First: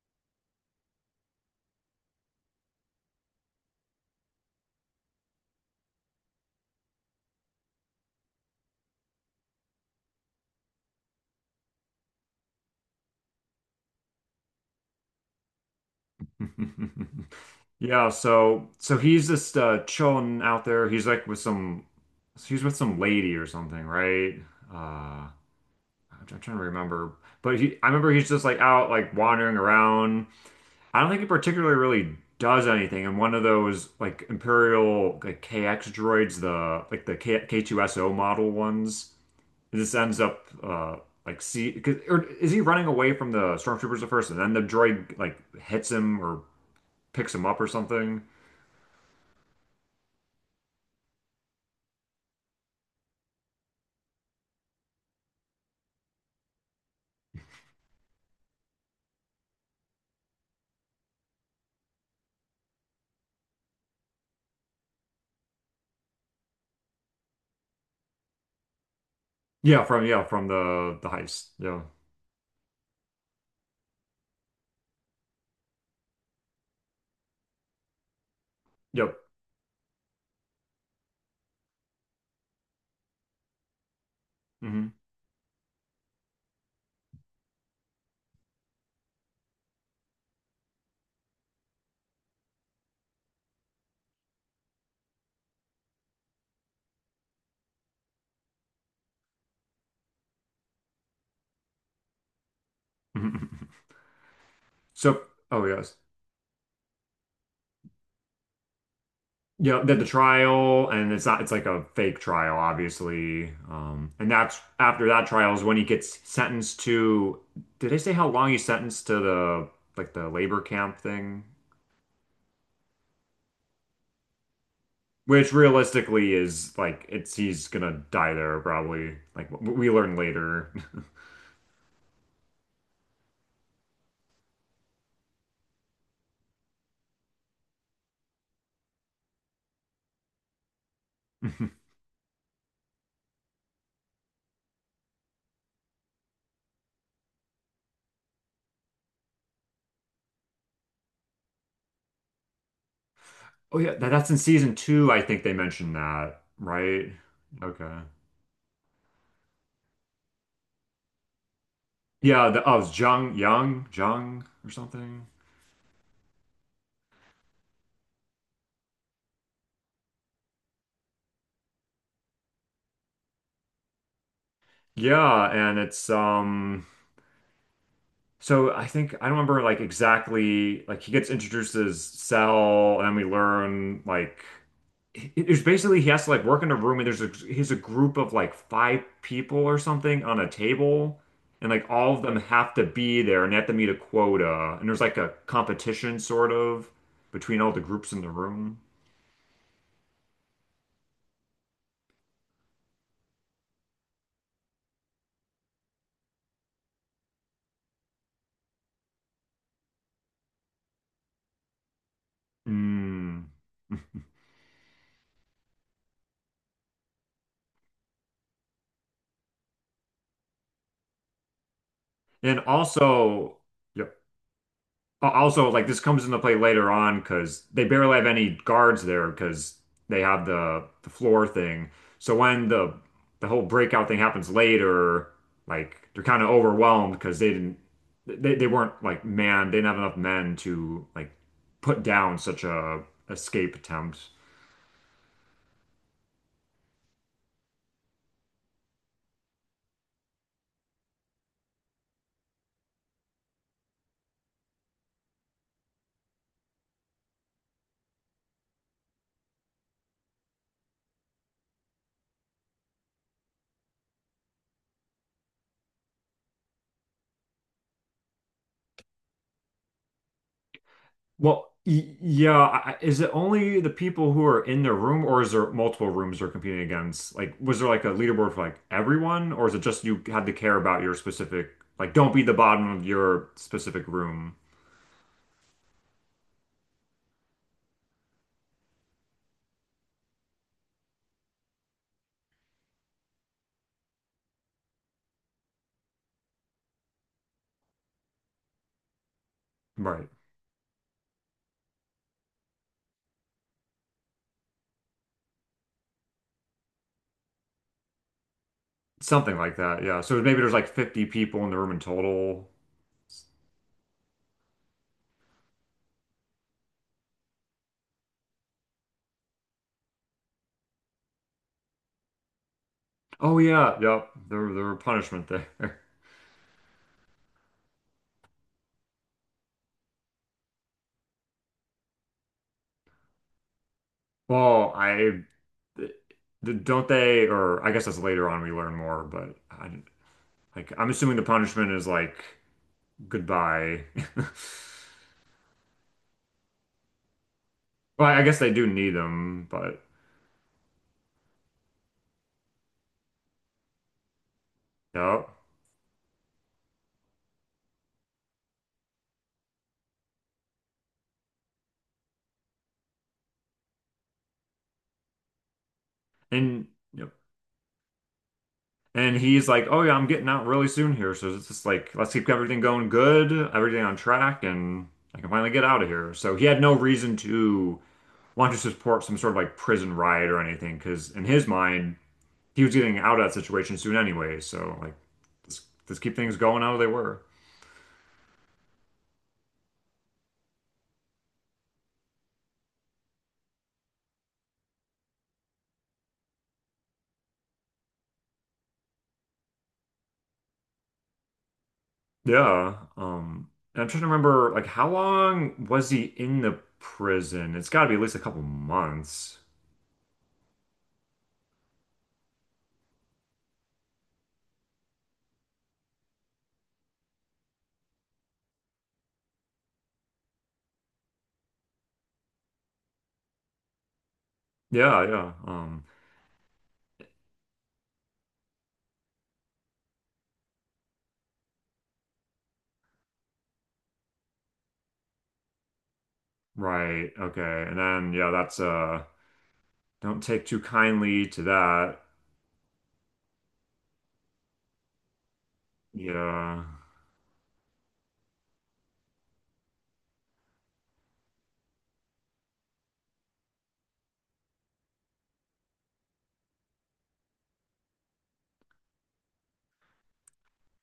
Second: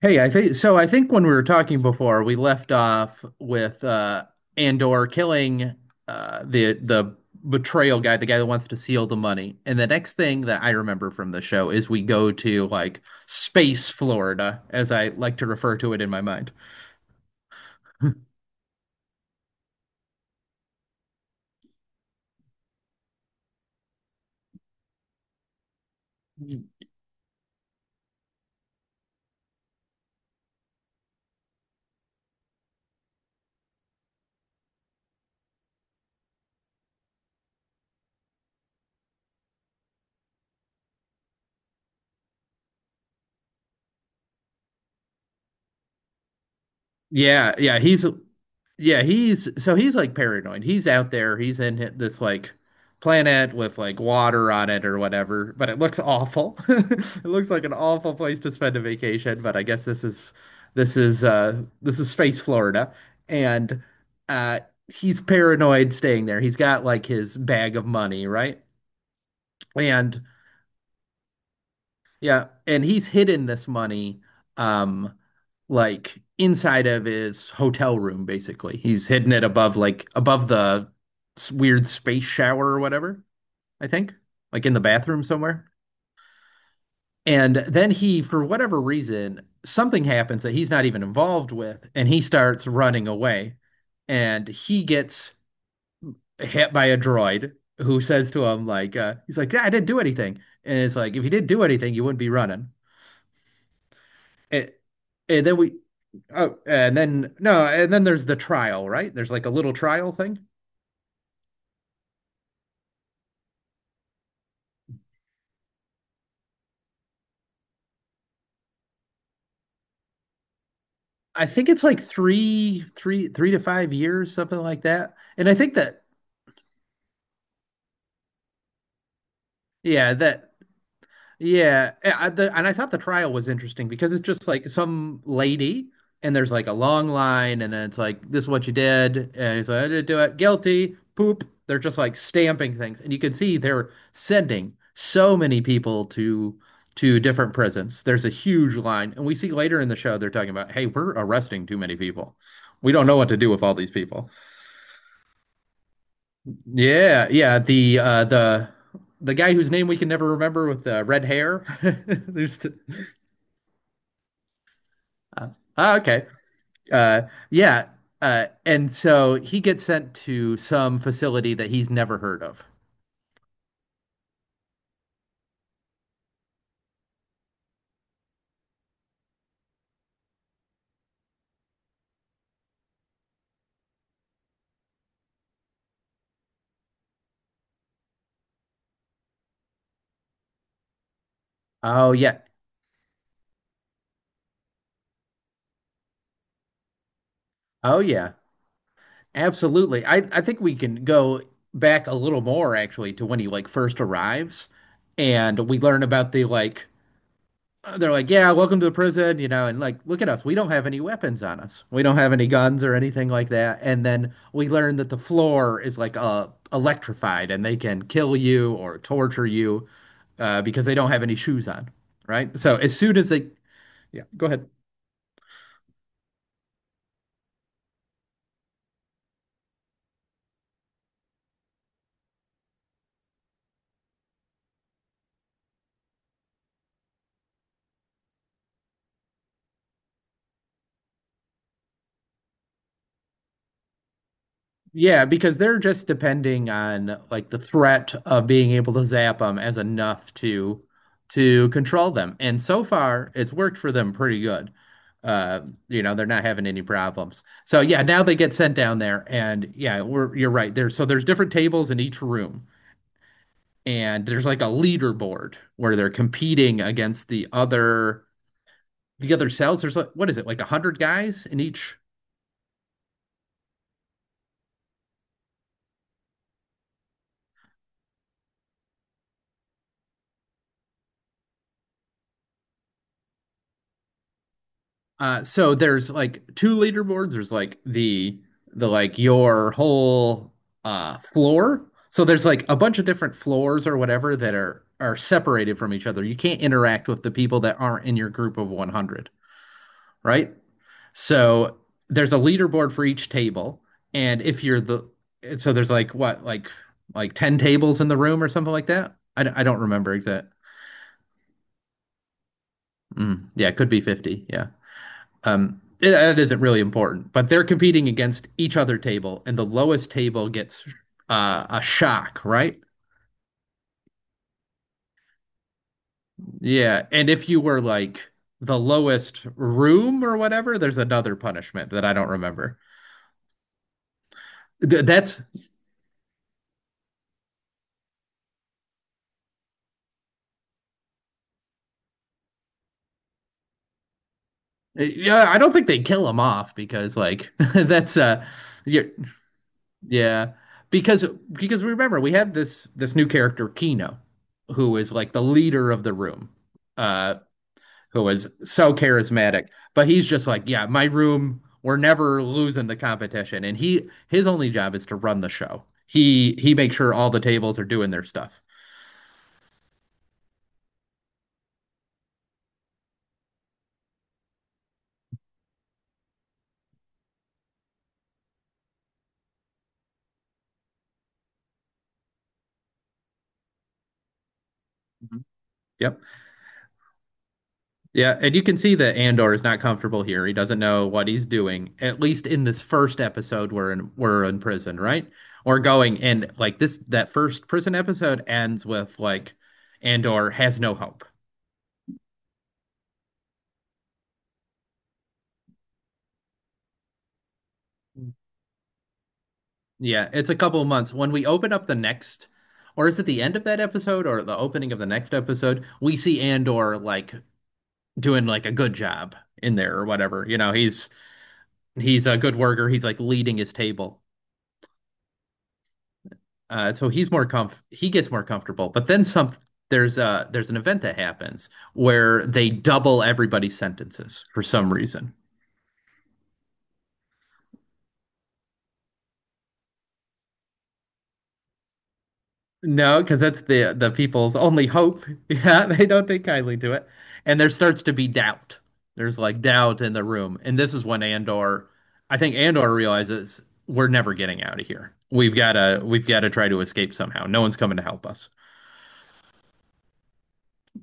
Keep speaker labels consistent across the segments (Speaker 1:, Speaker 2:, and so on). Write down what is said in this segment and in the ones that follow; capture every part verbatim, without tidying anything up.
Speaker 1: Hey, I think so. I think when we were talking before, we left off with uh, Andor killing uh, the the betrayal guy, the guy that wants to steal the money. And the next thing that I remember from the show is we go to like space Florida, as I like to refer to it in my mind.
Speaker 2: Yeah, so so he's just uh chilling out there. He's like with some he's with some lady or something, right? Uh I'm I'm trying to remember. But he I remember he's just like out like wandering around. I don't think he particularly really does anything. And one of those like Imperial like K X droids, the like the K K2SO model ones, it just ends up uh like see 'cause- or is he running away from the stormtroopers at first and then the droid like hits him or picks him
Speaker 1: Yeah,
Speaker 2: up or
Speaker 1: yeah, he's
Speaker 2: something?
Speaker 1: Yeah, he's so he's like paranoid. He's out there. He's in hi- this like planet with like water on it or whatever, but it looks awful. It looks like an awful place to spend a vacation, but I guess this is this is uh this is space Florida and uh he's paranoid staying there. He's got like his bag of money, right?
Speaker 2: Yeah, from
Speaker 1: And
Speaker 2: yeah, from the the heist. Yeah.
Speaker 1: yeah, and he's hidden this money, um, like inside of his hotel room, basically. He's
Speaker 2: Yep.
Speaker 1: hidden it above, like above the s- weird space shower or whatever, I think, like in the
Speaker 2: Hmm.
Speaker 1: bathroom somewhere. And then he, for whatever reason, something happens that he's not even involved with, and he starts running away. And he gets hit by a droid who says to him, like, uh, he's like, "Yeah, I didn't do anything." And it's like, if you didn't do anything, you wouldn't be running. It,
Speaker 2: So,
Speaker 1: and then
Speaker 2: oh
Speaker 1: we
Speaker 2: yes.
Speaker 1: Oh, and then no, and then there's the trial, right? There's like a little
Speaker 2: Yeah, the, the
Speaker 1: trial thing.
Speaker 2: trial and it's not it's like a fake trial, obviously. Um and that's after that trial is when he gets sentenced to did they say how long he's sentenced to the like the labor camp thing?
Speaker 1: I think it's like three, three, three to five years, something like that. And
Speaker 2: Which
Speaker 1: I think that,
Speaker 2: realistically is like it's he's gonna die there probably. Like w- we
Speaker 1: yeah,
Speaker 2: learn
Speaker 1: that
Speaker 2: later.
Speaker 1: Yeah. eh, I, the, and I thought the trial was interesting because it's just like some lady, and there's like a long line, and then it's like, this is what you did. And he's like, I didn't do it. Guilty. Poop. They're just like stamping things. And you can see they're sending so many people to to different prisons. There's a huge line. And we see later in the show they're talking about, hey, we're arresting too many people. We don't know what to do with all
Speaker 2: Oh
Speaker 1: these
Speaker 2: yeah, that,
Speaker 1: people.
Speaker 2: that's in season two, I think they mentioned that, right?
Speaker 1: Yeah, yeah.
Speaker 2: Okay.
Speaker 1: The uh the the guy whose name we can never remember with the red hair.
Speaker 2: Yeah,
Speaker 1: There's
Speaker 2: the, oh, it's Zhang Yang, Zhang or something.
Speaker 1: Uh, oh, okay. Uh, yeah. Uh, and so he gets sent to some facility that he's never heard of.
Speaker 2: Yeah, and it's um so I think I don't remember like exactly like he gets introduced as Cell and we learn like it- it's basically he has to like work in a room and there's a he's a group of like five people or something on a table and like
Speaker 1: Oh,
Speaker 2: all of them
Speaker 1: yeah.
Speaker 2: have to be there and they have to meet a quota and there's like a competition sort of between all the
Speaker 1: Oh,
Speaker 2: groups in the
Speaker 1: yeah.
Speaker 2: room.
Speaker 1: Absolutely. I, I think we can go back a little more actually to when he like first arrives and we learn about the like they're like, yeah, welcome to the prison, you know, and like, look at us. We don't have any weapons on us. We don't have any guns or anything
Speaker 2: Mm.
Speaker 1: like that. And then we learn that the floor is like uh electrified and they can kill you or torture you uh because they don't have any shoes on, right?
Speaker 2: And
Speaker 1: So as soon as they,
Speaker 2: also, yeah.
Speaker 1: yeah, go ahead.
Speaker 2: Also, like this comes into play later on because they barely have any guards there because they have the the floor thing. So when the the whole breakout thing happens later, like they're kind of overwhelmed because they didn't they, they weren't like man they didn't have enough men to like put down such a escape attempt.
Speaker 1: Yeah, because they're just depending on like the threat of being able to zap them as enough to to control them. And so far, it's worked for them pretty good. Uh, you know, they're not having any problems. So yeah, now they get sent down there and yeah, we're you're right. There's so there's different tables in each room and there's like a leaderboard where they're competing against the other the other cells. There's like what is it? Like a hundred guys in
Speaker 2: Well,
Speaker 1: each.
Speaker 2: y- yeah, I- is it only the people who are in the room, or is there multiple rooms they're competing against? Like, was there like a leaderboard for like everyone, or is it just you had to care about your specific, like, don't be the bottom of your specific room?
Speaker 1: Uh, so there's like two leaderboards. There's like the the like your whole uh floor. So there's like a bunch of different floors or whatever that are are separated from each other. You can't interact with the people that aren't in your group of one hundred,
Speaker 2: Right.
Speaker 1: right? So there's a leaderboard for each table, and if you're the so there's like what like like ten tables in the room or something like that. I I d-
Speaker 2: Something
Speaker 1: I
Speaker 2: like
Speaker 1: don't
Speaker 2: that,
Speaker 1: remember
Speaker 2: yeah. So
Speaker 1: exact.
Speaker 2: maybe there's like fifty people in the room in total.
Speaker 1: Mm, yeah, it could be fifty. Yeah. Um, it- that isn't really important, but they're competing against each other table, and the lowest table gets uh, a shock, right?
Speaker 2: Oh yeah, yep. There, there were punishment there.
Speaker 1: Yeah, and if you were like the lowest room or whatever, there's another punishment that I don't remember.
Speaker 2: Well,
Speaker 1: Th- that's
Speaker 2: I th- don't they, or I guess that's later on we learn more, but I, like I'm assuming the punishment is like. Goodbye.
Speaker 1: yeah, I don't think they kill him off because like that's
Speaker 2: Well, I
Speaker 1: uh
Speaker 2: guess they do
Speaker 1: you're,
Speaker 2: need him, but
Speaker 1: yeah, because because remember we have this this new character Kino who is like the
Speaker 2: yep.
Speaker 1: leader of the room. Uh who is so charismatic. But he's just like, yeah, my room, we're never losing the competition. And he his only job is to run the show. He he
Speaker 2: And
Speaker 1: makes sure all
Speaker 2: yep.
Speaker 1: the tables are doing their stuff.
Speaker 2: And he's like, "Oh yeah, I'm getting out really soon here, so it's just like let's keep everything going good, everything on track, and I can finally get out of here." So he had no reason to want to support some sort of like prison riot or anything, because in his mind, he was getting out of that situation soon anyway. So like,
Speaker 1: Mhm.
Speaker 2: let's,
Speaker 1: Yep.
Speaker 2: let's keep things going how they were.
Speaker 1: Yeah, and you can see that Andor is not comfortable here. He doesn't know what he's doing, at least in this first episode we're in we're in prison, right? Or going and like this that first prison episode ends with like Andor has no hope.
Speaker 2: Yeah. Um, and I'm trying to remember, like, how long was he in the prison? It's got to be at least a couple months.
Speaker 1: Yeah, it's a couple of months. When we open up the next or is it the end of that episode or the opening of the next episode, we see Andor like doing like a good job in there or whatever. You know, he's he's a good worker. He's like leading his table.
Speaker 2: Yeah, yeah. Um,
Speaker 1: Uh, so he's more comf he gets more comfortable. But then some there's a there's an event that happens where they double everybody's sentences for some reason.
Speaker 2: right. Okay. And then, yeah, that's uh, don't take too kindly to that.
Speaker 1: No, because that's the the people's only hope. Yeah, they don't take kindly
Speaker 2: Yeah.
Speaker 1: to it. And there starts to be doubt. There's like doubt in the room. And this is when Andor, I think Andor realizes we're never getting out of here. We've gotta we've gotta try to escape somehow. No one's coming to help us.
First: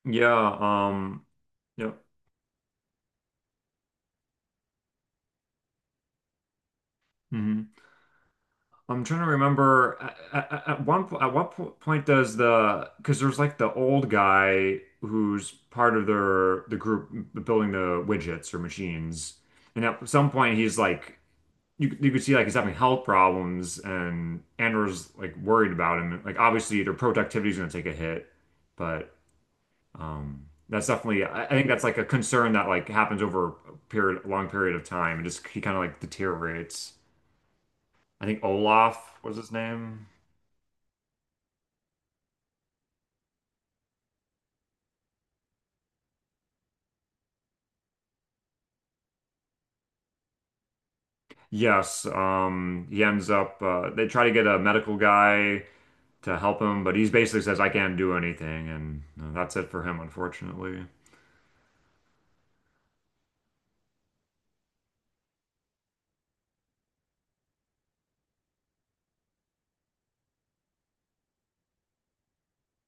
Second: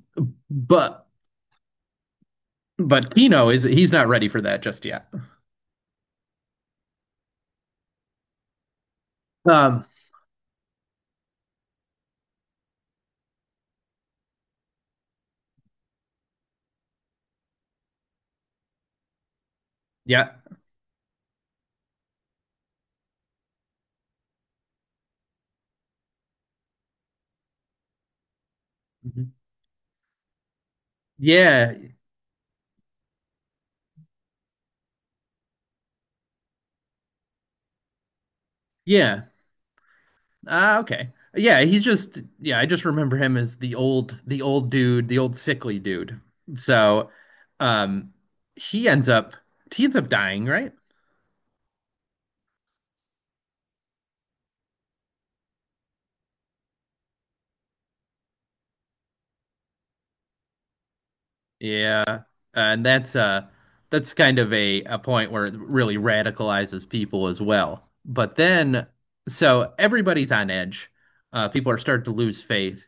Speaker 2: Yeah.
Speaker 1: But
Speaker 2: Um, yeah.
Speaker 1: but Kino is he's not ready for that just yet.
Speaker 2: Mhm. I'm trying to
Speaker 1: Um
Speaker 2: remember at, at, at one po- at what po point does the because there's like the old guy who's part of their the group building the widgets or machines, and at
Speaker 1: yeah.
Speaker 2: some point he's like you you could see like he's having health problems and Andor's like worried about him. Like obviously their productivity's gonna take a hit, but
Speaker 1: Mhm.
Speaker 2: um that's definitely I, I think
Speaker 1: Yeah,
Speaker 2: that's like a concern that like happens over a period long period of time and just he kind of like deteriorates. I think Olaf
Speaker 1: yeah.
Speaker 2: was his name.
Speaker 1: Ah, okay. Yeah, he's just yeah, I just remember him as the old the old dude, the old sickly dude. So, um he ends up he ends up dying, right?
Speaker 2: Yes, um, he ends up. Uh, they try to get a medical guy to help him, but he basically says, "I can't do anything," and uh, that's it for him, unfortunately.
Speaker 1: Yeah. And that's uh that's kind of a a point where it really radicalizes people as well. But then so everybody's on edge. Uh people are starting to lose faith.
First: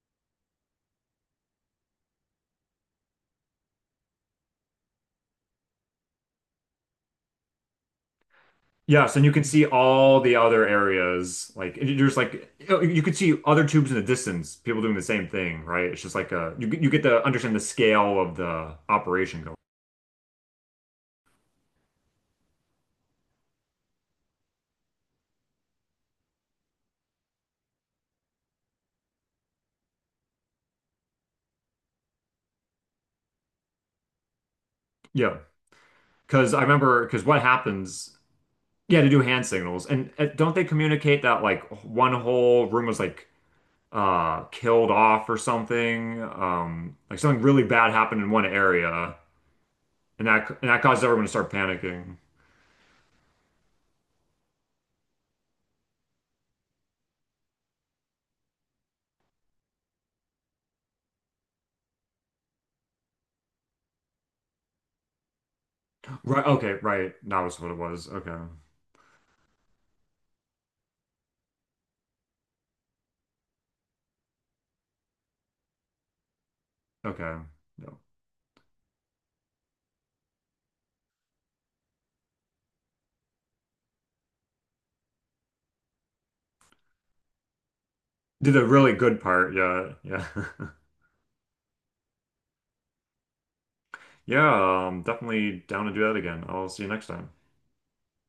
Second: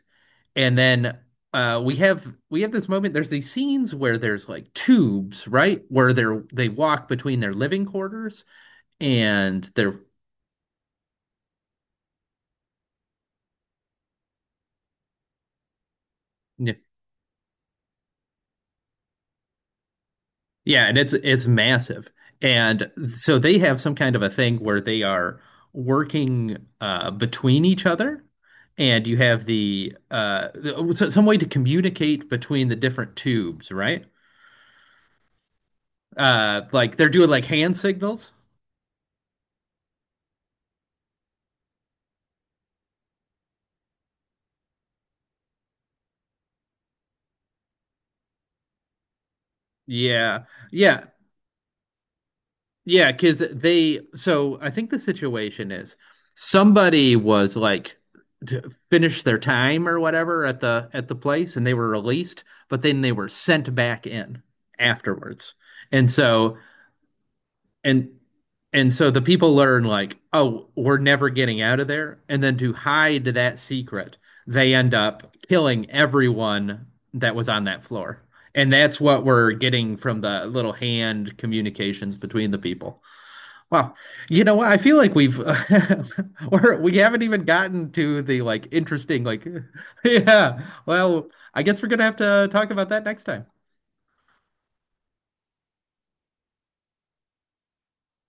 Speaker 1: And then uh we have we have this moment. There's these scenes where there's like tubes, right? Where they're they walk between their living quarters
Speaker 2: Yes, and you can
Speaker 1: and
Speaker 2: see
Speaker 1: their
Speaker 2: all the other areas. Like it- there's like you you could see other tubes in the distance, people doing the same thing, right? It's just like a you
Speaker 1: yeah,
Speaker 2: you get to understand the scale of the operation going.
Speaker 1: yeah, and it's it's massive. And so they have some kind of a thing where they are working uh between each other. And you have the uh the- so- some way to communicate between the different tubes, right?
Speaker 2: Yeah, because
Speaker 1: Uh
Speaker 2: I
Speaker 1: like
Speaker 2: remember
Speaker 1: they're
Speaker 2: because
Speaker 1: doing
Speaker 2: what
Speaker 1: like hand
Speaker 2: happens?
Speaker 1: signals.
Speaker 2: Yeah, to do hand signals, and uh, don't they communicate that like one whole room was like uh killed off or something. Um like something really bad happened in one area and
Speaker 1: Yeah.
Speaker 2: that and that caused
Speaker 1: Yeah.
Speaker 2: everyone to start panicking.
Speaker 1: Yeah, because they, so I think the situation is somebody was like to finish their time or whatever at the at the place and they were released, but then they were sent back in afterwards. And
Speaker 2: Right,
Speaker 1: so
Speaker 2: okay, right. That was what it
Speaker 1: and
Speaker 2: was. Okay.
Speaker 1: and so the people learn like, oh, we're never getting out of there. And then to hide that secret, they end up killing everyone that
Speaker 2: Okay.
Speaker 1: was on that
Speaker 2: No.
Speaker 1: floor. And that's what we're getting from the little hand communications between the people. Wow. You know what? I feel like we've or we haven't even gotten to the
Speaker 2: Did the
Speaker 1: like
Speaker 2: really good
Speaker 1: interesting like
Speaker 2: part. Yeah. Yeah.
Speaker 1: yeah. Well, I guess we're gonna have to talk about that next time.
Speaker 2: Yeah, um definitely down to do that again. I'll see you next time.